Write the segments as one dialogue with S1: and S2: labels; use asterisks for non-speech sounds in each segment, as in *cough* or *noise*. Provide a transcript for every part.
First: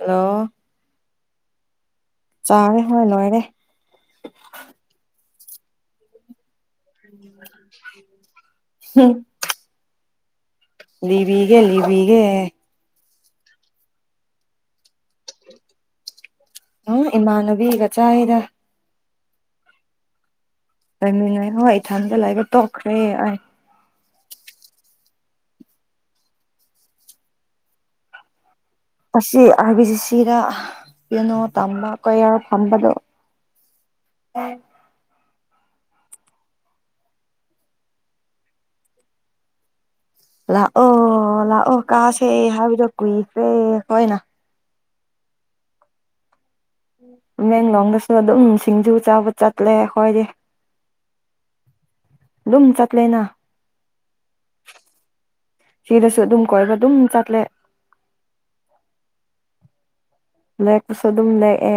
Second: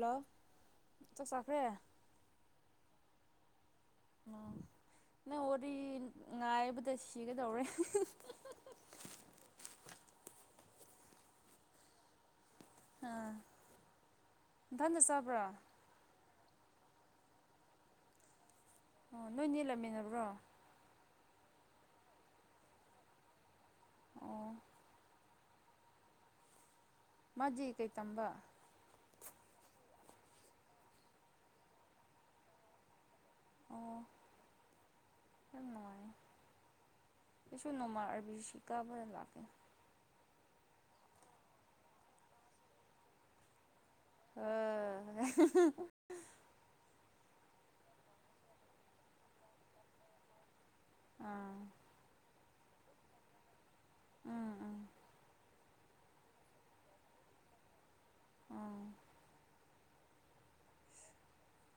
S1: ꯑ
S2: ꯆ ꯆꯈꯔꯦ
S1: ꯆꯥꯔꯦ ꯍꯣꯏ ꯂꯣꯏꯔꯦ
S2: ꯅ ꯑꯣꯗꯤ ꯉ
S1: ꯎꯝ ꯂꯤꯕꯤꯒꯦ ꯂꯤꯕꯤꯒ
S2: ꯑ ꯖ ꯆꯕ꯭ꯔ
S1: ꯎꯝ ꯏꯃꯥꯟꯅꯕꯤꯒ ꯆꯥꯏꯔꯤꯗ
S2: ꯑꯣ ꯅꯣꯏ ꯅꯤꯦꯜꯂꯝꯃꯤꯟꯅꯕ꯭ꯔꯣ
S1: ꯇꯃꯤꯉ ꯍꯣꯏ ꯏ ꯊꯟꯗ ꯂꯒ ꯇꯣꯛꯈ꯭ꯔꯦ ꯑꯩ
S2: ꯑꯣ ꯃꯖꯤ ꯀꯩ ꯇꯝꯕ
S1: ꯑꯁꯤ ꯑꯥꯔ ꯕꯤ ꯖꯤ ꯁꯤꯗ ꯀꯩꯅꯣ ꯇꯝꯕ ꯀꯌꯥꯔ ꯐꯝꯕꯗꯣ
S2: ꯑꯣ
S1: ꯑꯣ
S2: ꯌꯥꯝ ꯅꯨꯡꯉꯥꯏ ꯀꯩꯁꯨ ꯅꯅꯨꯡꯃꯥꯏ ꯑꯔꯕꯤꯁꯤꯀꯥꯕ ꯂꯥꯛꯀꯦ
S1: ꯂꯥꯛꯑꯣ ꯂꯥꯛꯑꯣ ꯀꯥꯥꯁꯦ ꯍꯕꯤꯗ ꯀꯨꯏꯁꯦ ꯍꯅ
S2: *inaudible*
S1: ꯇꯃꯦꯡꯂꯣꯡꯗꯁꯨ ꯑꯗꯨꯝ ꯁꯤꯡꯖꯨ ꯆꯥꯕ ꯆꯠꯂꯦ ꯑꯩꯈꯣꯏꯗꯤ
S2: ꯑꯥ
S1: ꯂꯨꯝꯝ ꯆꯄꯂꯅꯥ
S2: ꯎꯝ ꯎꯝ
S1: ꯁꯤꯗꯁꯨ ꯑꯗꯨꯝ ꯀꯣꯏꯕ ꯑꯗꯨꯝ ꯆꯠꯂꯦ ꯂꯦꯛꯄꯁꯨ ꯑꯗꯨꯝ ꯂꯦꯛꯑꯦ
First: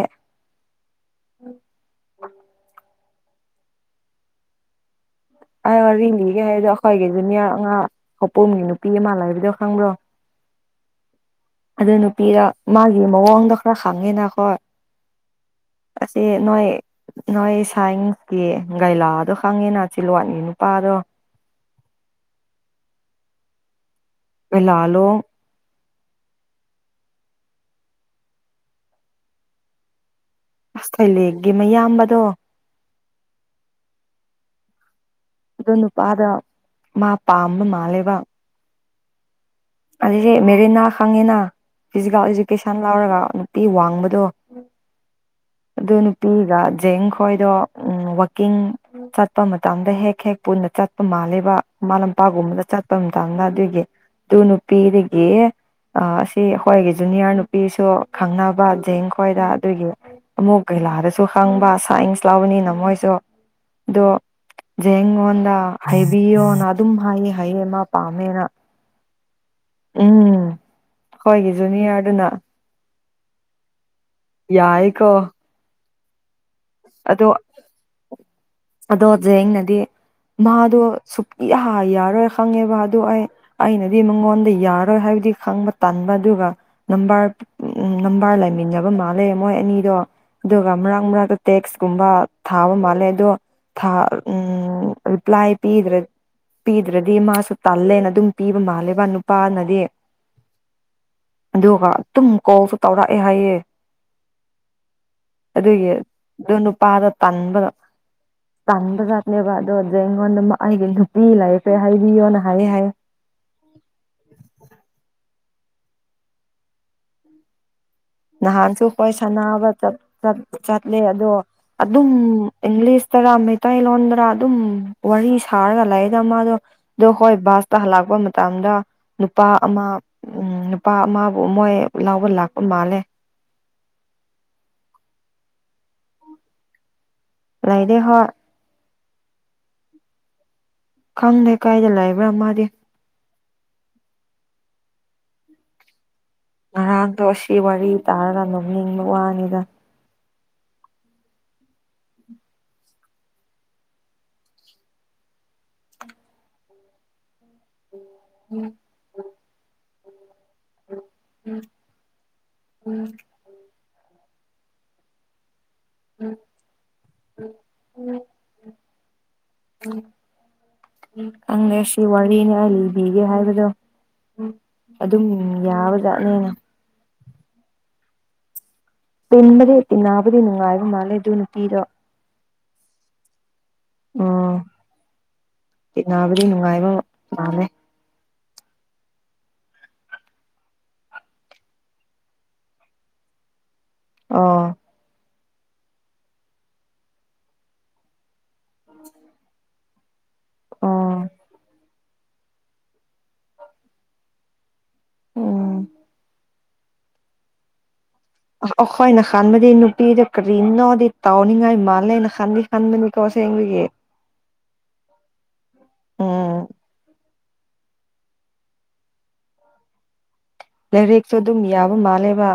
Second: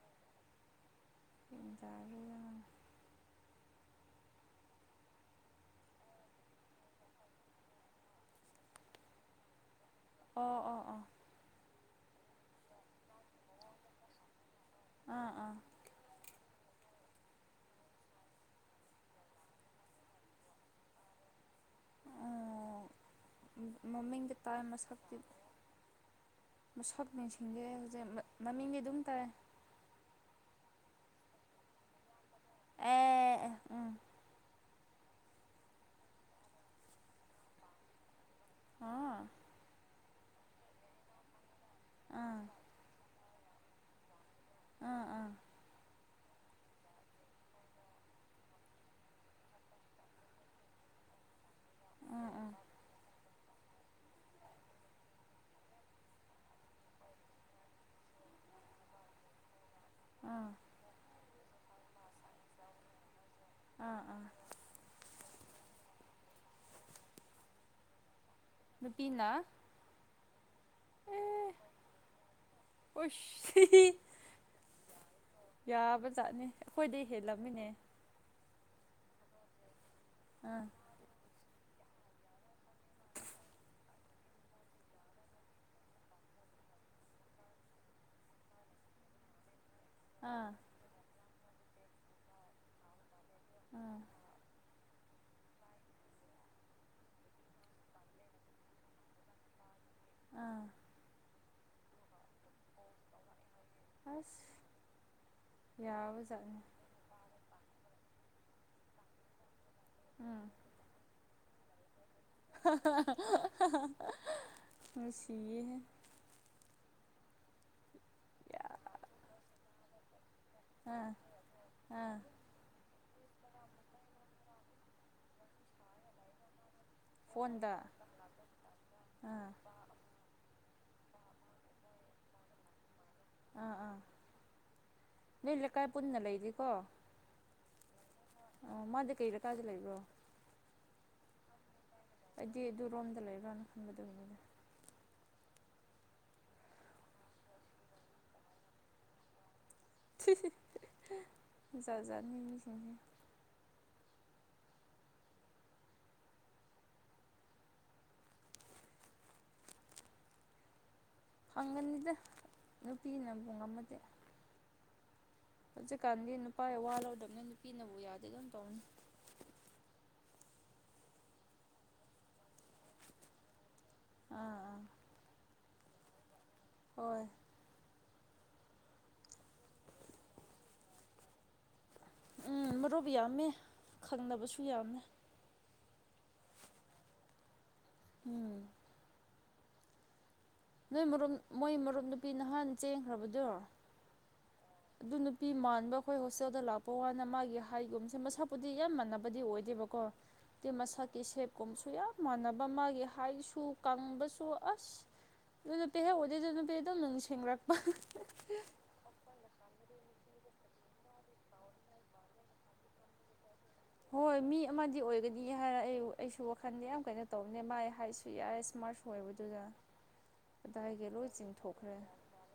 S2: ꯇꯒ
S1: ꯑꯩ ꯋꯥꯔꯤ ꯂꯤꯒꯦ ꯍꯥꯏꯗꯣ ꯑꯩꯈꯣꯏꯒꯤꯩꯁꯨ ꯃꯤꯌꯥ ꯉꯉꯥ ꯍꯄꯣꯝꯒꯤ ꯅꯨꯄꯤ ꯑꯃ ꯂꯩꯕꯗꯣ ꯈꯪꯕ꯭ꯔꯣ
S2: ꯑꯣ ꯑꯣ ꯑꯣ
S1: ꯑꯗꯨ ꯅꯨꯄꯤꯗ ꯃꯥꯒꯤ ꯃꯑꯣꯡꯗꯣ ꯈꯔ ꯈꯪꯉꯦꯅꯈꯣ
S2: ꯑꯥ ꯑꯥ
S1: ꯑꯁꯤꯁꯦ ꯅꯣꯏ ꯅꯣꯏ ꯁꯥꯏꯟꯁꯀꯤ ꯒꯥꯏꯂꯥꯗꯣ ꯈꯪꯉꯦꯅ ꯆꯤꯜꯂꯋꯥꯠꯅꯤ ꯅꯨꯄꯥꯗꯣ
S2: ꯃꯃꯤꯡꯒꯤ ꯇꯥꯏ ꯃꯁꯛꯇꯤ
S1: ꯒꯩꯂꯥꯂꯣꯡ
S2: ꯁꯞ ꯅꯤꯡꯁꯤꯡꯁꯦ ꯍꯧꯖꯤꯛ ꯃꯃꯤꯡꯗꯤ ꯑꯗꯨꯝ ꯇꯥꯏꯦ
S1: ꯑꯁ ꯊꯩꯂꯦꯛꯒꯤ ꯃꯌꯥꯝꯕꯗꯣ
S2: ꯑꯦ ꯑꯦ ꯎꯝ
S1: ꯑꯗꯣ ꯅꯨꯄꯥꯗ ꯃꯥ ꯄꯥꯝꯕ ꯃꯥꯜꯂꯦꯕ
S2: ꯑꯥ
S1: ꯑꯁꯦ ꯃꯦꯔꯤꯅꯥ ꯈꯪꯉꯤꯅ ꯐꯤꯖꯤꯀꯦꯜ
S2: ꯑꯥ
S1: ꯏꯗꯨꯀꯦꯁꯟ ꯂꯧꯔꯒ ꯅꯨꯡꯇꯤ ꯋꯥꯡꯕꯗꯣ
S2: ꯑꯥ ꯑꯥ
S1: ꯑꯗꯨ ꯅꯨꯄꯤꯒ ꯖꯦꯡ ꯈꯣꯏꯗꯣ ꯎ ꯋꯥꯋꯀꯤꯡ ꯆꯠꯄ ꯃꯇꯥꯡꯗ ꯍꯦꯛ ꯍꯦꯛ ꯄꯨꯟꯅ ꯆꯠꯄ ꯃꯥꯂꯦꯕ ꯃꯃꯥ
S2: ꯑꯥ ꯑꯥ
S1: ꯂꯝꯄꯥꯒꯨꯝꯕꯗ ꯆꯠꯄ ꯃꯇꯥꯡꯗ ꯑꯗꯨꯒꯤ ꯇꯅ ꯅꯨꯄꯤꯗꯒꯤ ꯑꯁꯤ ꯑꯩꯈꯣꯏꯒꯤ ꯖꯨꯅꯤꯌꯔ ꯅꯨꯄꯤꯁꯨ ꯈꯪꯅꯕ ꯖꯡ ꯈꯣꯏꯗ ꯑꯗꯨꯒꯤ
S2: ꯑꯥ
S1: ꯑꯃꯨꯛ ꯀꯩꯂꯥꯗꯁꯨ ꯍꯪꯕ ꯁꯥꯏꯟꯁ ꯂꯕꯅꯤꯅ ꯃꯣꯏꯁꯨ
S2: ꯑꯥ
S1: ꯑꯗꯨꯣ
S2: ꯑꯥ
S1: ꯖꯦꯉꯣꯟꯟ ꯍꯥꯏꯕꯤꯌꯣꯅ ꯑꯗꯨꯝ ꯍꯥꯏꯌꯦ ꯍꯥꯏꯌꯦ ꯃꯥ ꯄꯥꯝꯃꯦꯅ
S2: ꯅꯨꯄꯤꯡꯂ
S1: ꯎꯝ ꯍꯣꯏꯒꯤ ꯖꯨꯅꯤꯌꯔꯗꯨꯅ
S2: ꯑꯣꯁꯤ
S1: ꯌꯥꯏꯀꯣ
S2: ꯌꯥꯕ ꯆꯥꯠꯅꯤ ꯑꯩꯈꯣꯏꯗ ꯍꯦꯜꯂꯝꯃꯤꯅꯦ
S1: ꯑꯗꯣꯖꯦꯡꯅꯗꯤ
S2: ꯑꯥ
S1: ꯃꯥꯗꯨꯣ ꯏꯍꯥ ꯌꯥꯔꯣꯏ ꯈꯪꯉꯦꯕ ꯑꯗꯨ ꯑꯩ ꯑꯩꯅꯗꯤ ꯃꯉꯣꯟꯗ ꯌꯥꯔꯣꯏ ꯍꯥꯏꯕꯗꯤ ꯈꯪꯕ ꯇꯟꯥꯟꯕꯗꯨ ꯕꯥꯔ ꯎ ꯅꯕꯥꯔ ꯂꯩꯃꯤꯟꯅꯕ ꯃꯥꯜꯂꯦ ꯃꯣꯏ ꯑꯅꯤ ꯑꯣ
S2: ꯑꯥ
S1: ꯑꯗꯨꯒ ꯃꯔꯛ ꯃꯔꯛꯇ ꯇꯦꯛꯁꯀꯨꯝꯕ ꯊꯥꯕ ꯃꯥꯜꯂꯦ ꯑꯗꯣ ꯊ
S2: ꯑꯥ
S1: ꯎꯝ ꯔꯤꯞ꯭ꯂꯥꯏ ꯄꯤꯗ꯭ꯔꯦ ꯄꯤꯗ꯭ꯔꯗꯤ ꯃꯥꯁꯨ ꯇꯜꯂꯦꯅ ꯑꯗꯨꯝ ꯄꯤꯕ ꯃꯥꯜꯂꯦꯕ ꯅꯨꯄꯥꯅꯗꯤ
S2: ꯑꯥ
S1: ꯑꯗꯨꯒ ꯑꯗꯨꯝ ꯀꯣꯁꯨ ꯇꯧꯔꯛꯑꯦ ꯍꯥꯏꯌꯦꯦ
S2: ꯑꯁ
S1: ꯑꯗꯨꯒꯤ
S2: ꯌꯥꯎ
S1: ꯑꯗꯨ ꯅ ꯄꯔ ꯇꯟꯕ ꯇꯟꯕ ꯆꯠꯅꯦꯕ ꯑꯗꯨꯣꯗ ꯍꯣꯟꯅ
S2: ꯎꯝ
S1: ꯃꯥꯒꯤ ꯃꯤ ꯂꯥꯛꯑ ꯄꯦ
S2: *unintelligible*
S1: ꯅꯍꯥꯟꯁꯨ ꯍꯣꯏ ꯁꯥꯟꯅꯕ ꯆꯠꯂꯦ
S2: ꯑꯥ
S1: ꯑꯗꯣ ꯑꯗꯨꯝ
S2: ꯑꯥ
S1: ꯏꯪꯂꯤꯁ ꯇꯔꯥ ꯃꯩꯇꯩꯂꯣꯟꯗꯔ ꯑꯗꯨꯝ ꯋꯥꯔꯤ ꯁꯥꯔꯒ ꯂꯩꯗ ꯃꯥꯗꯣ ꯑꯗꯣ ꯍꯣꯏ
S2: ꯐꯣꯟꯗ
S1: ꯕꯥꯁꯇ ꯍꯜꯂꯛꯄ ꯃꯇꯝꯗ ꯅꯨꯄꯥ
S2: ꯑꯥ
S1: ꯑꯃ ꯎꯝ ꯅꯨꯄꯥ ꯑꯃꯕꯨ ꯃꯣꯏ ꯂꯥꯎꯕ ꯂꯥꯛꯄ ꯃꯥꯜꯂꯦ
S2: ꯑꯥ ꯑꯥ ꯅꯣꯏ ꯂꯩꯀꯥꯏ ꯄꯨꯟꯅ ꯂꯩꯔꯤꯀꯣ
S1: ꯂꯩꯥꯏꯗꯦ ꯍꯣ
S2: ꯑꯣ ꯃꯥꯗꯤ ꯀꯩꯗꯀꯥꯗ ꯂꯩꯕ꯭ꯔꯣ
S1: ꯈꯪꯗꯦ ꯀꯥꯏꯗ ꯂꯩꯕ꯭ꯔꯥ ꯃꯥꯗꯤ
S2: ꯔꯥꯟ ꯈꯟꯕꯗ ꯑꯣꯏꯅꯤ
S1: ꯉꯔꯥꯡꯥꯟꯗꯣ ꯑꯁꯤ ꯋꯥꯔꯤ ꯇꯥꯔꯒ ꯅꯣꯛꯅꯤꯡꯕ ꯋꯥꯅꯤꯗ
S2: ꯖꯥꯖꯅꯤꯡꯒꯤꯁꯤꯡꯤꯡꯦ
S1: ꯎꯝ ꯑꯣ
S2: ꯐꯪꯒꯅꯤꯗ ꯅꯨꯄꯤꯅꯕꯨꯨꯡ ꯉꯝꯃꯗꯦ ꯍꯧꯖꯤꯛꯀꯥꯟꯒꯤ ꯅꯨꯄꯥ ꯋꯥ ꯂꯧꯗꯕꯅꯤ ꯅꯨꯄꯤꯅꯕꯨ ꯌꯥꯗꯦ ꯑꯗꯨꯝ ꯇꯧꯅꯤ
S1: ꯑꯪꯒꯦꯁꯤ ꯋꯥꯔꯤꯅꯦ ꯂꯤꯕꯤꯒꯦ ꯍꯥꯏꯕꯗꯣ
S2: ꯑꯥ ꯑꯥ
S1: ꯑꯗꯨꯝ ꯌꯥꯕꯖꯠꯅꯦꯅ
S2: ꯍꯣꯏ
S1: ꯇꯝꯕꯗꯤ ꯑꯦꯠꯇ ꯅꯗꯤ ꯅꯥꯏꯕ ꯃꯥꯂꯦ ꯑꯗꯨꯅ ꯇꯤꯔꯣ
S2: ꯎꯝ ꯃꯔꯨꯞ ꯌꯥꯝꯃꯦ ꯈꯪꯅꯕꯁꯨ ꯌꯥꯝꯃꯦ
S1: ꯅꯥꯕꯨꯗꯤ ꯅꯨꯡꯉꯥꯏꯕ ꯃꯥꯃꯦ
S2: ꯎꯝ ꯅꯣꯏ ꯃꯔꯨꯞ ꯃꯣꯏ ꯃꯔꯨꯞ ꯅꯨꯄꯤ ꯅꯍꯥꯟ ꯆꯦꯟꯈ꯭ꯔꯕꯗꯣ
S1: ꯑꯣ
S2: ꯑꯗꯨ ꯅꯨꯄꯤ ꯃꯥꯟꯕ ꯑꯩꯈꯣꯏ ꯍꯣꯁꯇꯦꯜꯗ ꯂꯥꯛꯄ ꯋꯥꯅ ꯃꯥꯒꯤ ꯍꯥꯏꯒꯨꯝꯁꯦ ꯃꯁꯛ ꯄꯨꯗꯤ ꯌꯥꯝ ꯃꯥꯟꯅꯕꯗꯤ ꯑꯣꯏꯗꯦꯕꯀꯣ ꯑ
S1: ꯑꯣ
S2: ꯃꯁꯛꯀꯤ ꯁꯦꯞꯀꯨꯝꯁꯨ ꯌꯥꯝ ꯃꯥꯟꯅꯕ ꯃꯥꯒꯤ ꯍꯥꯏꯁꯨ ꯀꯪꯕꯁꯨ ꯑꯁ ꯑꯗꯨ
S1: ꯎꯝ
S2: ꯅꯨ ꯄꯦꯍꯦꯛ ꯑꯣꯗꯩꯁꯨ ꯅꯨꯄꯤꯦ ꯑꯗꯨꯣ ꯅꯪ ꯁꯦꯡꯒꯔꯛꯄ
S1: ꯑꯩꯈꯣꯏꯅ ꯈꯟꯕꯗꯤ ꯅꯨꯄꯤꯗ ꯀꯔꯤꯅꯣꯗꯤ ꯇꯥꯎꯅꯤꯡꯉꯥꯏ ꯃꯥꯜꯂꯦꯩꯅ ꯈꯟꯗꯤ ꯈꯟꯕꯅꯤꯀꯣ ꯁꯦꯡ
S2: ꯍꯣꯏ ꯃꯤ ꯑꯃꯗꯤ ꯑꯣꯏꯒꯅꯤ ꯍꯥꯏꯔ ꯑꯩ ꯑꯩꯁꯨ
S1: ꯎꯝ
S2: ꯋꯥꯈꯜꯗ ꯌꯥꯝ ꯀꯩꯅꯣ ꯇꯧꯅꯦ ꯃꯥꯥꯏ ꯍꯥꯏꯁꯨ ꯌꯥꯏꯦ ꯏꯁꯃꯥꯔꯠ ꯁꯣꯏꯕꯗꯨꯗ
S1: ꯂꯥꯏꯔꯛꯁꯨ ꯑꯗꯨꯝ ꯌꯥꯕ ꯃꯥꯜꯂꯦꯕ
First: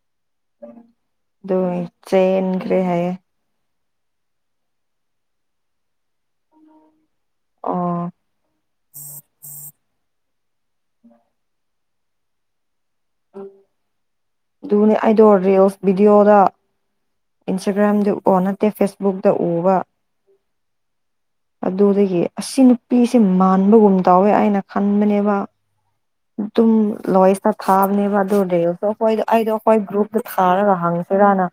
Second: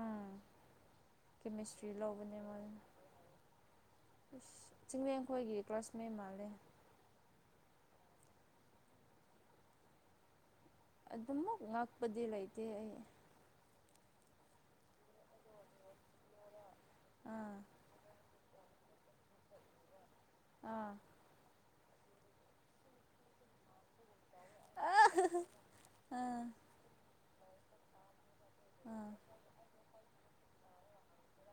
S2: ꯎꯝ
S1: ꯑꯗꯨ
S2: ꯀꯦꯃꯤꯁꯇ꯭ꯔꯤ
S1: ꯆꯟꯈ꯭ꯔꯦ ꯍꯥꯏꯌꯦ
S2: ꯑ ꯆꯤꯡꯡꯂꯦꯝꯈꯣꯏꯒꯤ ꯀ꯭ꯂꯥꯁꯃꯦꯠ ꯃꯥꯜꯂꯦ
S1: ꯑ
S2: ꯑꯗꯨꯃ ꯉꯥꯛꯄꯗꯦꯂꯥꯏꯇ
S1: ꯎ ꯑꯗꯨꯅꯦ ꯑꯩꯗꯣ ꯔꯤꯜꯁ ꯚꯤꯗꯤꯑꯣꯗ
S2: ꯑꯥ
S1: ꯏꯟꯁꯇꯥꯒ꯭ꯔꯥꯝꯗꯨ ꯑꯣ ꯅ ꯅꯠꯇꯦ ꯐꯦꯁꯕꯨꯛꯇꯛꯇ ꯎꯕ
S2: ꯑꯥ
S1: ꯑꯗꯨꯗꯒꯤ ꯑꯁꯤ ꯅꯨꯄꯤꯁꯦ ꯃꯥꯟꯕꯒꯨꯝ ꯇꯧꯋꯦ ꯑꯩꯅ
S2: ꯑꯥ
S1: ꯈꯟꯕꯅꯦꯕ
S2: ꯑꯥ
S1: ꯑꯗꯨꯝ ꯂꯣꯏꯁꯇ ꯊꯥꯕꯅꯦꯕ ꯑꯗꯨꯔ
S2: ꯑꯥ
S1: ꯍꯈꯣꯏꯗ ꯑꯩꯗꯣ ꯑꯩꯈꯣꯏ ꯒ꯭ꯔꯨꯞꯇ ꯊꯥꯔꯒ ꯍꯪꯁꯤꯔꯅ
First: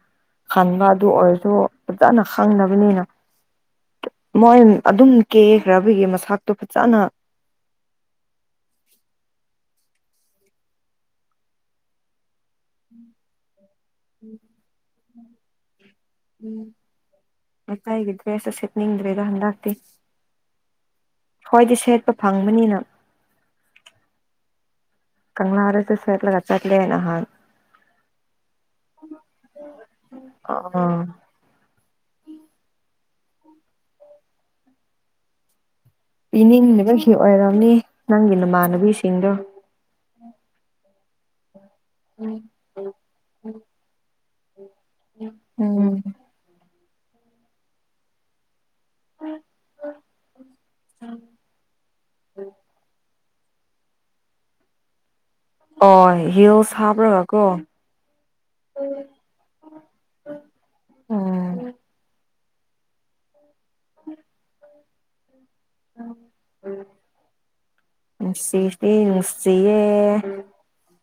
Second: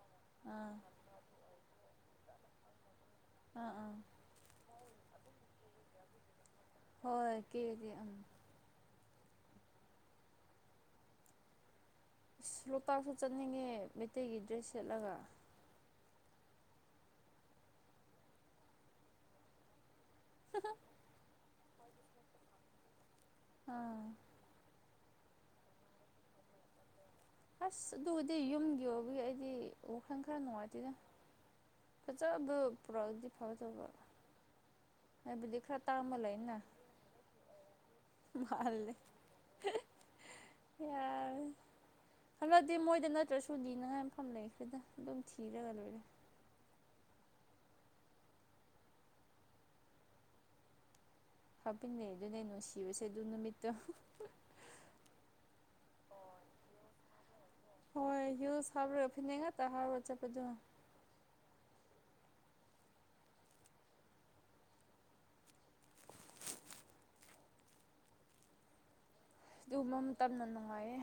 S2: ꯑꯥ
S1: ꯈꯟꯕ ꯑꯗꯨ ꯑꯣꯏꯔꯁꯨ ꯐꯖꯅ ꯈꯪꯅꯕꯅꯤꯅ
S2: ꯑꯥ ꯑꯥ
S1: ꯃꯣꯏ ꯑꯗꯨꯝ ꯀꯦꯈ꯭ꯔꯕꯒꯤ ꯃꯁꯥ
S2: ꯍꯣꯏ ꯀꯂ ꯏꯁ ꯂꯣꯛꯇꯥꯛꯁꯨ ꯆꯠꯅꯤꯡꯉꯦ ꯃꯩꯇꯩꯒꯤ ꯗ꯭ꯔꯦꯁ ꯁꯦꯠꯂꯒ
S1: ꯎꯝ ꯃꯠꯇ ꯍꯒꯗ꯭ꯔꯦ ꯁꯁꯦꯠꯅꯤꯗ꯭ꯔꯦꯒ ꯍꯟꯗꯥꯇ
S2: *unintelligible* *inaudible*
S1: ꯍꯣꯏꯗꯤ ꯁꯦꯠꯄ ꯐꯪꯕꯅꯤꯅ
S2: ꯑꯥ
S1: ꯀꯪꯅꯥ ꯋꯥꯔ ꯆ ꯁꯠꯂ ꯀꯆ ꯂꯩ ꯅꯍꯥꯟ
S2: ꯑꯁ ꯑꯗꯨꯕꯨꯗꯤ ꯌꯨꯝꯒꯤ ꯑꯣꯏꯕꯒꯤ ꯑꯩꯗꯤ ꯋꯥꯈꯜ ꯈꯔ ꯅꯨꯡꯉꯥꯏꯇꯣꯏꯗ
S1: ꯑꯥ
S2: ꯆ ꯄꯨꯔꯣ ꯐ ꯆꯕꯨꯗꯤ ꯈꯔ ꯇꯥꯡꯕ ꯂꯩꯅ
S1: ꯏꯅꯤꯡꯕꯒꯤ ꯑꯣꯏꯔꯝꯅꯤ ꯅꯪꯒꯤ ꯅꯃꯥꯟꯅꯕꯤꯁꯤꯡꯗꯣ
S2: ꯌꯥ ꯍꯟꯂꯛꯇꯦ ꯃꯣꯏꯗ ꯅꯠꯇ꯭ꯔꯁꯨꯨꯅꯤꯅꯉꯥꯏ ꯃꯐꯝ ꯂꯩ ꯈ꯭ꯔꯗ ꯑꯗꯨꯝ ꯊꯤꯔꯒ
S1: ꯎꯝ
S2: ꯂꯣꯏꯔꯦ ꯍꯥꯄꯤꯟꯅꯦ ꯑꯗꯨꯅꯦ ꯅꯨꯡꯁꯤꯕꯁꯦ ꯑꯗꯨ ꯅꯨꯃꯤꯠꯇꯣ
S1: ꯑꯣ ꯍꯤ ꯑꯣ ꯆꯥꯕ꯭ꯔꯕꯥ
S2: ꯍꯣꯏ ꯌꯨ ꯍꯥꯔ ꯐꯤꯅꯦꯉ ꯇ ꯍꯥꯔ ꯆꯄꯗ
S1: ꯎꯝ ꯎꯝ ꯁꯤ
S2: ꯑꯗꯨꯒꯨꯝꯕ
S1: ꯁꯤꯌꯦꯌꯦ
S2: ꯃꯇꯝꯅ ꯅꯨꯡꯉꯥꯏꯌꯦ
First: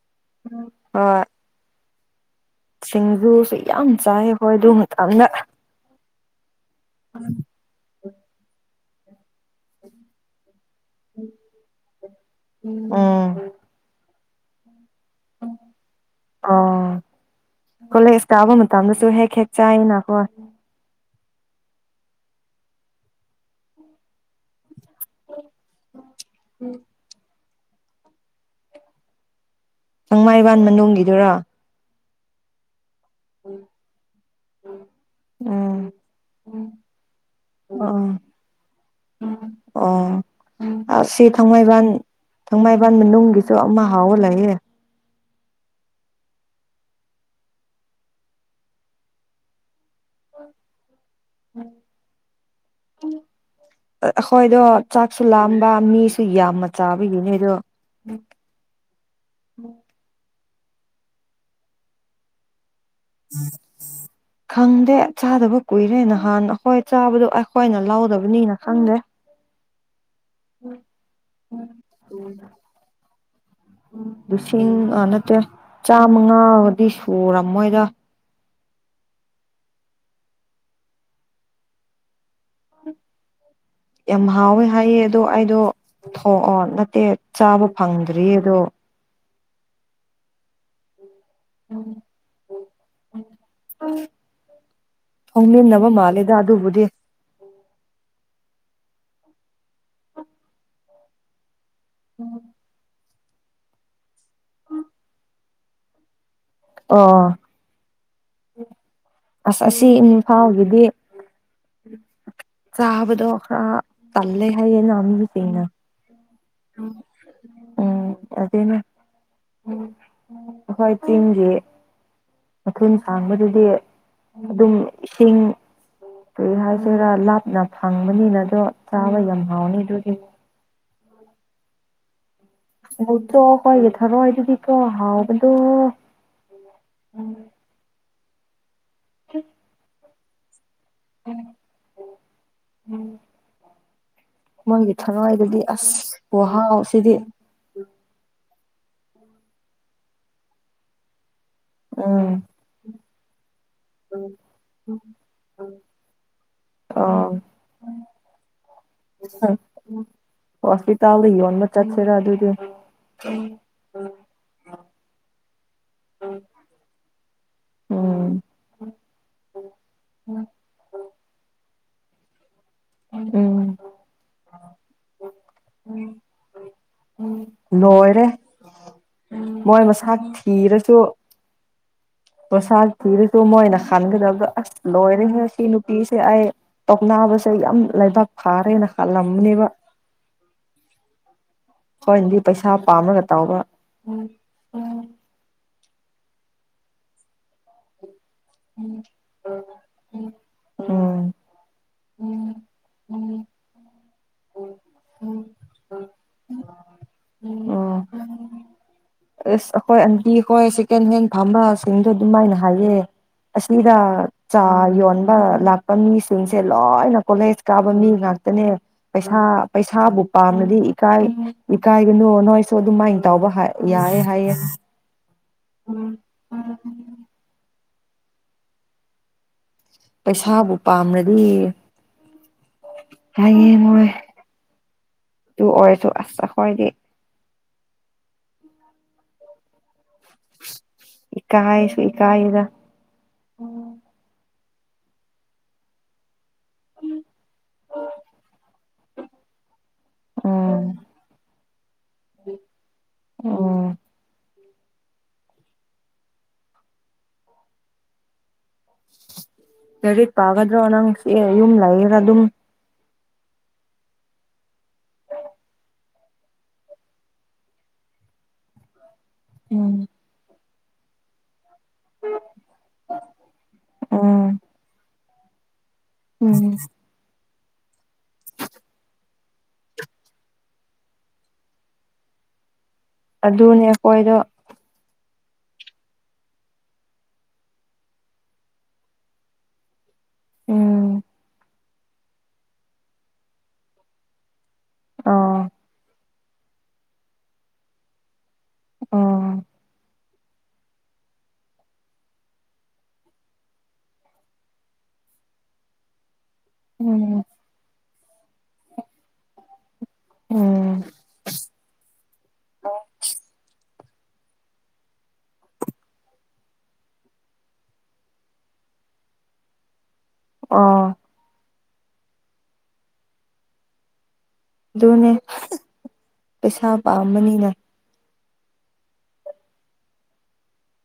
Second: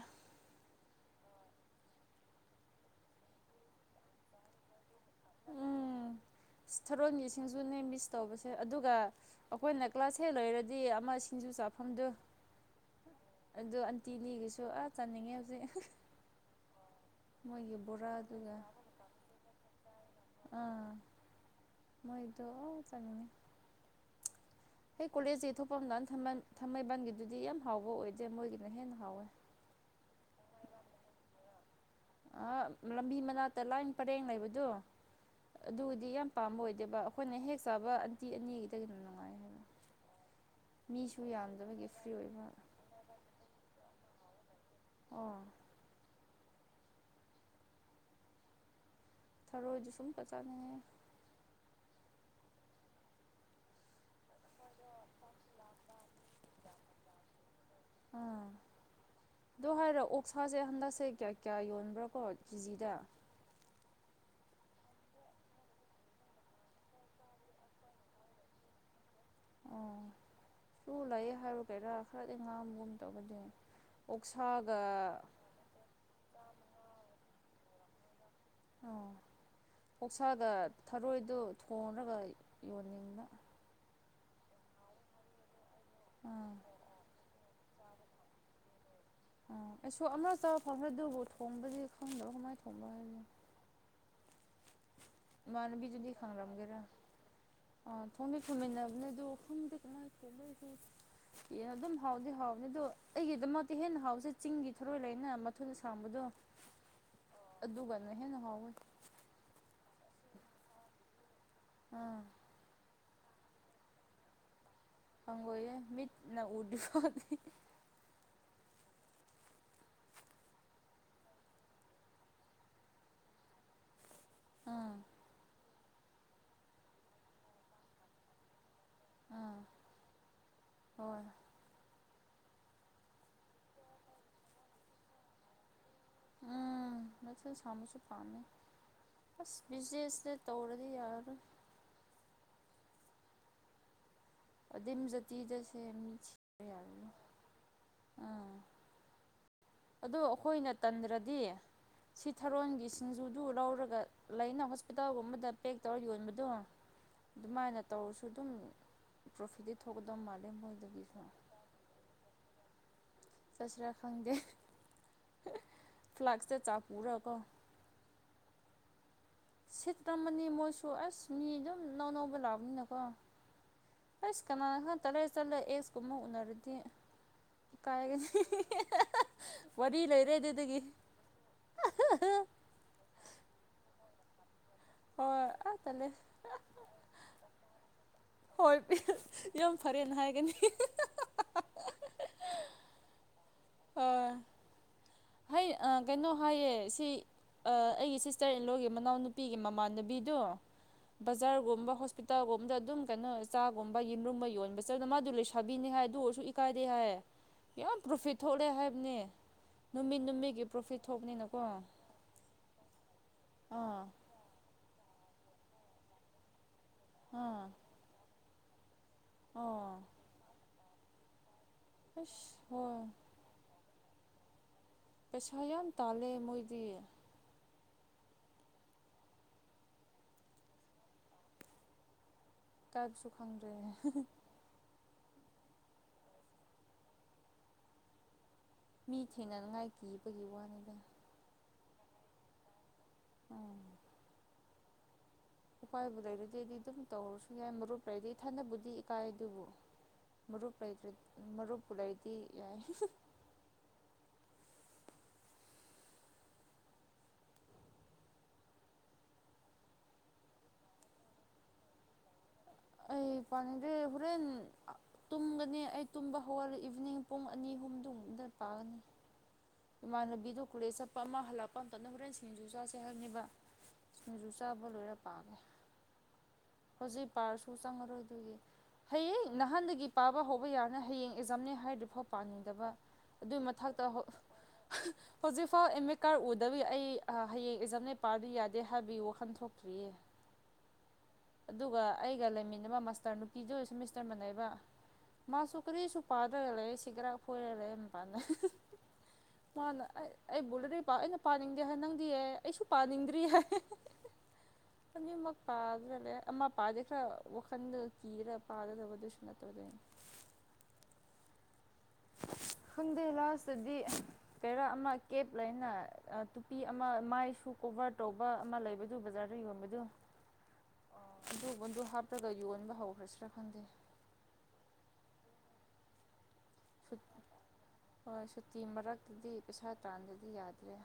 S1: ꯑꯣ ꯁꯤꯡꯗꯨꯨꯁꯨ ꯌꯥꯝ ꯆꯥꯏ ꯍꯣꯏ ꯑꯗꯨ ꯃꯇꯝꯗ
S2: ꯊꯔꯣꯟꯒꯤꯁꯤꯡꯁꯨꯅꯦ ꯃꯤꯁ ꯇꯧꯕꯁꯦ ꯑꯗꯨꯒ ꯑꯩꯈꯣꯏꯅ ꯀ꯭ꯂꯥꯁ ꯍꯦ ꯂꯩꯔꯗꯤ ꯑꯗꯨꯗꯤ ꯑꯃ ꯁꯤꯡꯖꯨ ꯆꯥꯐꯝꯗꯨꯣ
S1: ꯎꯝ
S2: ꯑꯗꯨ ꯑꯟꯇꯤꯅꯤꯒꯤꯁꯨ ꯑꯁ ꯆꯟꯅꯤꯡꯉꯦ ꯍꯧꯖꯤꯛ
S1: ꯑꯣ
S2: ꯃꯣꯏꯒꯤ ꯕꯣꯔꯥ
S1: ꯀꯣꯂꯦꯖ ꯀꯥꯕ
S2: ꯑꯗꯨꯒ
S1: ꯃꯇꯝꯗꯁꯨ ꯍꯦꯛ ꯍꯦꯛ ꯆꯥꯏꯅꯀꯣ
S2: ꯑꯥ ꯃꯣꯏꯗ ꯆꯉꯅꯦ ꯑꯩ ꯀꯣꯂꯦꯖꯀꯤ ꯊꯣꯛꯄꯝꯗꯅ ꯊꯥꯡꯃꯩꯕꯟꯒꯤꯗꯨꯗꯤ ꯌꯥꯝ ꯍꯥꯎꯕ ꯑꯣꯏꯗ꯭ꯔꯦ ꯃꯣꯏꯒꯤꯅ ꯍꯦꯟꯅ ꯍꯥꯎꯋꯦ
S1: ꯊꯥꯡꯡꯃꯩꯕꯥꯟ ꯃꯅꯨꯡꯒꯤꯗꯨꯔ
S2: ꯑꯥ ꯂꯝꯕꯤ ꯃꯅꯥꯛꯇ ꯂꯥꯏꯅ ꯄꯔꯦꯡ ꯂꯩꯕꯗꯣ
S1: ꯎꯝ
S2: ꯑꯗꯨꯕꯨꯗꯤ ꯌꯥꯝ ꯄꯥꯝꯕ ꯑꯣꯏꯗꯦꯕ ꯑꯩꯈꯣꯏꯅ ꯍꯦꯛ ꯆꯥꯕ
S1: ꯑꯣ
S2: ꯑꯟꯇꯤ ꯑꯅꯤꯒꯤꯗ ꯑꯗꯨꯝ ꯅꯨꯡꯉꯥꯏ ꯍꯥꯏꯕ *unintelligible* *inaudible*
S1: ꯑꯁꯤ
S2: ꯃꯤꯁꯨ
S1: ꯑꯁꯤ ꯊꯥꯡꯃꯩꯕꯥꯟ
S2: ꯌꯥꯝꯗꯕꯒꯤ ꯐ꯭ꯔꯤ ꯑꯣꯏꯕ
S1: ꯊꯥꯡꯃꯩꯕꯟ ꯃꯅꯨꯡꯒꯤꯁꯨ ꯑꯃ ꯍꯥꯎꯋ ꯂꯩꯌꯦꯦ
S2: ꯑꯣ ꯊꯔꯣꯖ ꯁꯨꯝ ꯀ ꯆꯅꯦ
S1: ꯎꯝ ꯎ ꯑꯩꯈꯣꯏꯗꯣ ꯆꯥꯛꯁꯨ ꯂꯥꯝꯕ ꯃꯤꯁꯨ ꯌꯥꯝꯅ ꯆꯥꯕꯒꯤꯅꯦ ꯑꯗꯣ
S2: ꯎꯝ ꯗꯍꯔ ꯁꯥꯁꯦ ꯍꯟꯗꯛꯁꯦ ꯀꯌꯥ ꯀꯌꯥ ꯌꯣꯟꯕ꯭ꯔꯥ ꯀꯣ ꯀꯦꯖꯤꯗ
S1: ꯎꯝ ꯈꯪꯗꯦ ꯆꯥꯗꯕ ꯀꯨꯏꯔꯦ ꯅꯍꯥꯟ ꯑꯩꯈꯣꯏ ꯆꯥꯕꯗꯣ ꯑꯩꯈꯣꯏꯅ ꯂꯧꯥꯎꯗꯕꯅꯤꯅ ꯈꯪꯗꯦ
S2: ꯁꯨ ꯂꯩꯌꯦꯦ ꯍꯥꯏꯔꯨꯒꯩꯔꯥ ꯈꯔꯗꯤ ꯉꯥꯡꯕꯒꯨꯝ ꯇꯧꯒꯗꯤ
S1: ꯂꯤꯁꯤꯡ ꯅꯠꯇ꯭ꯔꯦ ꯆꯥꯃꯉꯥꯗꯤ ꯁꯨꯔꯝꯃꯣꯏꯗ
S2: ꯑꯣ ꯄꯧꯁꯥꯒ ꯊꯔꯣꯏꯗꯨ ꯊꯣꯡꯉꯒ ꯌꯣꯟꯅꯤꯡꯅ
S1: ꯌꯥꯝ ꯍꯥꯎꯋꯦ ꯍꯥꯏꯌꯦ ꯑꯗꯣ ꯑꯩꯗꯣ
S2: ꯑꯥ
S1: ꯊꯣꯛꯑꯣ ꯅꯠꯇꯦ ꯆꯥꯕ ꯐꯪꯗ꯭ꯔꯤ ꯑꯗꯣ
S2: ꯑꯩꯁꯨ ꯑꯃ ꯆ ꯐꯗ ꯊꯣꯡꯕꯁꯦ ꯈꯪꯗ꯭ꯔ ꯀꯃꯥꯏ ꯊꯣꯡꯕ ꯍꯥꯏ
S1: ꯍ
S2: ꯃꯅꯕꯤꯁꯨꯗꯤ ꯈꯥ ꯂ ꯃꯒꯦꯔ ꯑ ꯈꯣꯡꯗꯤ ꯈꯨꯝꯃꯤꯟꯅꯕꯅꯦ ꯑꯗꯨ ꯈꯣꯡꯗꯤ ꯀꯃꯥꯏꯕꯣꯏ ꯑꯗꯨꯝ ꯍꯥꯎꯗꯤ ꯍꯥꯎꯕꯅꯤ ꯑꯗꯨ ꯑꯩꯒꯤꯗꯃꯛꯇꯤ ꯍꯦꯟꯅ ꯍꯥꯎꯁꯦ ꯆꯤꯡꯒꯤ ꯊꯔꯣꯏ ꯂꯩꯅ ꯃꯊꯣꯏꯗ ꯁꯥꯡꯕꯗꯣ
S1: ꯑꯣ
S2: ꯑꯗꯨꯒꯅ ꯍꯦꯟꯅ ꯍꯥꯎꯋꯦ
S1: ꯑꯁ ꯑꯁꯤ ꯏꯨꯡꯐꯥꯎꯒꯤꯗꯤ
S2: ꯑꯥ
S1: ꯆꯥꯕꯗ ꯇꯂꯦ ꯍꯥꯏꯅꯃꯤꯁꯨ ꯆꯩꯅ
S2: ꯅ ꯎꯗꯤ ꯐꯅꯤ
S1: ꯑꯗꯨꯅꯦ ꯍꯣꯏ ꯇꯤꯟꯁꯦ ꯃꯊꯨꯝ ꯁꯥꯡꯕꯗꯨꯗꯤ ꯑꯗꯨꯝ
S2: ꯑꯥ
S1: ꯏꯁꯤꯡ ꯀꯔꯤ ꯍꯥꯏꯁꯤꯔꯥ ꯂꯥꯞꯅ ꯐꯪꯕꯅꯤꯅ ꯑꯗꯣ ꯆꯕꯝ ꯍꯅꯤ ꯑꯗꯨꯗꯤ
S2: ꯑꯣ
S1: ꯃ ꯇꯣ ꯀꯣꯏꯒꯦ ꯊꯔꯣꯏ ꯑꯩꯗꯨꯗꯤ ꯇꯍꯥꯎ ꯀꯣ
S2: ꯎꯝ ꯃ ꯁꯥꯕꯁꯨ ꯄꯥꯝꯃꯦꯕꯤꯅꯦ ꯇꯧꯔ ꯗꯤ ꯌꯥꯔ
S1: ꯎꯝ ꯃꯣꯏꯒꯤ
S2: ꯑꯗꯤꯝ
S1: ꯊꯋꯥꯏꯗꯗꯤ
S2: ꯖꯥꯇꯤꯗꯁꯦ ꯃꯤ
S1: ꯑꯁ
S2: ꯊꯤꯕ ꯌꯥꯔꯔꯣꯏ
S1: ꯍꯥꯎꯁꯤꯗꯤ
S2: ꯑꯥ ꯑꯗꯣ ꯑꯩꯈꯣꯏꯅ ꯇꯟꯗ꯭ꯔꯗꯤ
S1: ꯎꯝ
S2: ꯁꯤ ꯊꯥꯔꯣꯟꯒꯤ ꯁꯤꯡꯖꯨꯗꯨ ꯂꯧꯔꯒ ꯂꯩꯅ ꯍꯣꯁꯄꯤꯇꯥꯜꯒꯨꯝꯕꯗ ꯄꯦꯛ ꯇꯧꯔ ꯌꯣꯟꯕꯗꯣ
S1: ꯑꯣ
S2: ꯑꯗꯨꯃꯥꯏꯅ ꯇꯧꯔꯁꯨ ꯑꯗꯨꯝ ꯄ꯭ꯔꯣꯐꯤꯠꯇꯤ ꯊꯣꯛꯀꯗꯧ ꯃꯥꯜꯂꯦ ꯃꯣꯏꯗꯒꯤꯁꯨ
S1: ꯍꯣꯁꯄꯤꯇꯥꯜꯗ ꯌꯣꯟꯕ ꯆꯠꯁꯤꯔꯥ ꯑꯗꯨꯗꯤ
S2: ꯆꯠꯁꯤꯔꯥ ꯈꯪꯗꯦ ꯐ꯭ꯂꯥꯛꯁꯇ ꯆꯥꯄꯔ ꯀꯣ
S1: ꯎꯝ
S2: ꯁꯤꯠꯇꯃꯅꯤ ꯃꯣꯏꯁꯨ ꯑꯁ ꯃꯤ ꯑꯗꯨꯝ ꯅꯧ ꯅꯧꯕ ꯂꯥꯛꯑꯣ
S1: ꯎꯝ
S2: ꯅꯀꯣꯁ ꯀꯅꯥꯅꯣ ꯈ ꯇꯠꯂ ꯆꯠꯂ ꯑꯦꯁꯀꯨꯝꯕ ꯎꯅꯔꯗꯤ
S1: ꯂꯣꯏꯔꯦ
S2: ꯀꯥꯏꯒꯅꯤ
S1: ꯃꯣꯏ ꯃꯁꯥꯛ ꯊꯤꯔꯁꯨ ꯃꯁꯥꯛ ꯊꯤꯔꯁꯨ ꯃꯣꯏꯅ ꯍ ꯂꯕ
S2: ꯍꯣꯏ
S1: ꯂꯣꯏꯔꯤꯉ ꯁꯤ
S2: ꯑꯥ ꯇꯜꯂꯦ
S1: ꯅꯨꯄꯤꯁꯦ ꯑꯩ ꯇꯧꯅꯥꯕꯁꯦ ꯌꯥꯝ ꯂꯩꯕꯥꯛ
S2: ꯍꯣꯏ
S1: ꯐꯥꯔꯦꯅ ꯈꯜꯂꯝꯕꯅꯦꯕ
S2: ꯌꯥꯝ ꯐꯔꯦꯅ ꯍꯥꯏꯒꯅꯤ
S1: ꯍꯣꯏꯗꯤ ꯄꯩꯁꯥ ꯄꯥꯝꯃꯒ ꯇꯥꯎꯕ
S2: ꯑꯩ ꯀꯩꯅꯣ ꯍꯥꯏꯌꯦ ꯁꯤ ꯑꯩꯒꯤ ꯁꯤ ꯆꯩꯠ ꯏꯂꯣꯏꯒꯤ ꯃꯅꯥꯎꯅꯨꯄꯤꯒꯤ ꯃꯃꯥꯟꯅꯕꯤꯗꯨ
S1: ꯎꯝ
S2: ꯕꯖꯥꯔꯒꯨꯝꯕ ꯍꯣꯁꯄꯤꯇꯥꯜꯒꯨꯝꯕꯗ ꯑꯗꯨꯝ ꯀꯩꯅꯣ ꯆꯥꯒꯨꯝꯕ ꯌꯦꯔꯨꯝꯕ ꯌꯣꯟꯕ ꯆꯠꯗ ꯃꯥꯗꯨ ꯂꯩꯁꯥꯕꯤꯅꯤ ꯍꯥꯏ ꯁꯨ ꯏꯀꯥꯏꯗꯦ ꯍꯥꯏ ꯀꯌꯥ
S1: ꯎꯝ
S2: ꯄ꯭ꯔꯣꯐꯤꯠ ꯊ ꯍꯥꯏ
S1: ꯑꯁ ꯑꯩꯈꯣꯏ ꯑꯟꯇꯤ ꯍꯣꯏ ꯁꯦꯀꯦꯟ ꯍꯦꯟ
S2: ꯊꯣꯛꯄꯅꯤꯅꯀꯣ
S1: ꯐꯥꯝꯕꯁꯤꯡꯗꯣ ꯑꯗꯨꯃꯥꯏꯅ ꯍꯥꯏꯌꯦ ꯑꯁꯤꯗ
S2: ꯑꯥ
S1: ꯆꯥ ꯌꯣꯟ ꯂꯥꯛꯄ ꯃꯤꯁꯤꯡꯁꯦ ꯂꯣꯏꯅ ꯀꯣꯂꯦꯖ
S2: ꯑꯥ
S1: ꯀꯥꯕ ꯃꯤ ꯉꯥꯛꯇꯅꯦ ꯄꯩꯁꯥ
S2: ꯑꯥ
S1: ꯄꯩꯁꯥꯕꯨ ꯄꯥꯝꯅꯗꯤ ꯏꯀꯥꯏ ꯏꯀꯥꯏꯒꯅꯨ
S2: ꯑꯁ
S1: ꯅꯣꯏꯁꯨ
S2: ꯍꯣꯏ
S1: ꯑꯗꯨꯃꯥꯏꯅ ꯇꯥꯎꯕ ꯍꯥꯏ ꯌꯥꯔꯦ ꯍꯥꯏꯌꯦꯌꯦ
S2: ꯄꯩꯁꯥ ꯌꯥꯝ ꯇꯥꯂꯦ ꯃꯣꯏꯗꯤ
S1: ꯄꯩꯁꯥꯕꯨ ꯄꯥꯝꯅꯗꯤ
S2: ꯀꯥꯞꯁꯨꯈꯥꯟꯗ
S1: ꯇꯨꯡ ꯑꯣꯏꯔꯁꯨ ꯑꯁꯁ ꯈꯗ
S2: ꯃꯤ ꯊꯦꯡꯅꯅꯉꯥꯏ ꯀꯤꯕꯒꯤ ꯋꯥꯅꯤ ꯑꯗꯨ
S1: ꯊꯀꯥꯗ
S2: ꯎꯝ ꯎꯄꯥꯏꯕꯨ ꯂꯩꯔꯗꯤꯗꯤ ꯑꯗꯨꯝ ꯇꯧꯔꯁꯨ ꯌꯥꯏ ꯃꯔꯨꯞ ꯂꯩꯗꯤ ꯏ ꯊꯟꯗꯕꯨꯗꯤ ꯏꯀꯥꯏ ꯑꯗꯨꯕꯨ ꯃꯔꯨꯞ
S1: ꯎꯝ
S2: ꯂꯩꯇ꯭ꯔ ꯃꯔꯨꯞ ꯂꯩꯗꯤ ꯌꯥꯏ
S1: ꯎꯝ ꯔꯦꯔꯤꯠ ꯄꯥꯒꯗ꯭ꯔꯣ ꯅꯪ ꯌꯨꯝ ꯂꯩꯔ ꯑꯗꯨꯝ
S2: ꯑꯩ ꯄꯅꯤꯗ ꯍꯣꯔꯦꯟ ꯇꯨꯝꯒꯅꯤ ꯑꯩ ꯇꯨꯝꯕ ꯍꯧꯒꯜꯂꯦ ꯏꯚꯤꯅꯤꯡ ꯄꯨꯡ ꯑꯅꯤ ꯑꯍꯨꯝꯗꯗ
S1: ꯎꯝ
S2: ꯏꯃꯥ ꯅꯕꯤꯗ ꯀꯂꯦꯁ ꯄꯃꯥ ꯍꯥꯂ ꯄꯝꯇꯅ ꯍꯣꯔꯦꯟ ꯁꯤꯡꯖꯨ ꯆꯥꯥꯁꯦ ꯍꯪꯅꯤꯕ ꯁꯤꯡꯖꯨ
S1: ꯎꯝ
S2: ꯆꯥꯕ ꯂꯣꯏꯔꯞ
S1: ꯎꯝ
S2: ꯄ ꯁꯨꯁ ꯑꯃꯔ ꯑꯣꯏꯗꯨꯒꯤ ꯍꯌꯦꯡ ꯅꯍꯥꯟꯗꯒꯤ ꯄꯥꯕ ꯍꯧꯕ ꯌꯥꯅ ꯍꯌꯦꯡ ꯑꯦꯛꯖꯥꯝꯅꯦ ꯍꯥꯏꯗꯨꯐꯥꯎ ꯄꯥꯅꯤꯡꯗꯕ ꯑꯗꯨꯏ
S1: ꯑꯗꯨꯅꯦ
S2: ꯃꯊꯛꯇ
S1: ꯑꯩꯈꯣꯏꯗꯣ
S2: ꯍꯧꯖꯤꯛꯐꯥꯎ ꯑꯦꯝ ꯑꯦ ꯀꯥꯔ ꯎꯗꯕꯤ ꯑꯩ ꯍꯌꯦꯡ ꯑꯦꯛꯖꯥꯝꯅ ꯄꯥꯔꯗꯤ ꯌꯥꯗꯦ ꯍꯥꯏꯕꯒꯤ ꯋꯥꯈꯟ ꯊꯣꯛꯇ꯭ꯔꯤꯌꯦ
S1: ꯎꯝ
S2: ꯑꯗꯨꯒ ꯑꯩꯒ ꯂꯩꯃꯤꯟꯅꯕ ꯃꯥꯁꯇꯔ ꯅꯨꯄꯤꯗꯨ ꯑꯣꯏ ꯁꯦꯃꯤꯁꯇꯔ ꯃꯅꯩꯕ
S1: ꯑꯣ
S2: ꯃꯥꯁꯨ ꯀꯔꯤ ꯄꯥꯗ ꯂꯩꯦ ꯁꯤꯒꯔ ꯀꯣꯏꯔ ꯂꯩꯦ ꯄꯥꯟꯅꯦ
S1: ꯑꯣ
S2: ꯃꯥꯅ ꯑꯩ ꯕꯨꯜꯂꯗꯤꯗꯤ ꯑꯩꯅ ꯄꯥꯅꯤꯡꯗꯦ ꯍꯥꯏ ꯅꯪꯗꯤ ꯑꯦ ꯑꯩꯁꯨ ꯄꯥꯅꯤꯡꯗ꯭ꯔꯤ ꯍꯥꯏ ꯑ ꯃ ꯄꯥꯁꯂ ꯄꯥꯖ
S1: ꯎꯝ
S2: ꯋꯥꯈꯟꯗ ꯀꯤꯔ ꯄꯥꯗꯗꯗꯨꯠꯇ ꯍꯗ ꯂꯥꯁꯗꯤ ꯀꯔ ꯑꯃ ꯀꯦꯞ ꯂꯩꯅ ꯇꯨꯄꯤ ꯑꯃ ꯃꯥꯏꯁꯨ ꯀꯣꯚꯔ ꯇꯧꯕ ꯑꯃ ꯂꯩꯕꯗꯨ ꯖꯒꯕꯤꯗꯨ
S1: ꯑꯥ
S2: ꯕꯣꯟꯗꯨ ꯍꯥꯞꯇ꯭ꯔꯒ ꯌꯣꯟꯕ ꯍꯧꯈ꯭ꯔꯁꯤꯔ ꯈꯪꯗꯦ
S1: ꯑꯗꯨꯅꯦ ꯄꯩꯁꯥ ꯄꯥꯝꯕꯅꯤꯅ
S2: ꯍꯣꯏ ꯁꯨꯇꯤ ꯃꯔꯛꯇꯗꯤ ꯄꯩꯁꯥ ꯇ꯭ꯔꯥꯟꯗꯗꯤ ꯌꯥꯗ꯭ꯔꯦ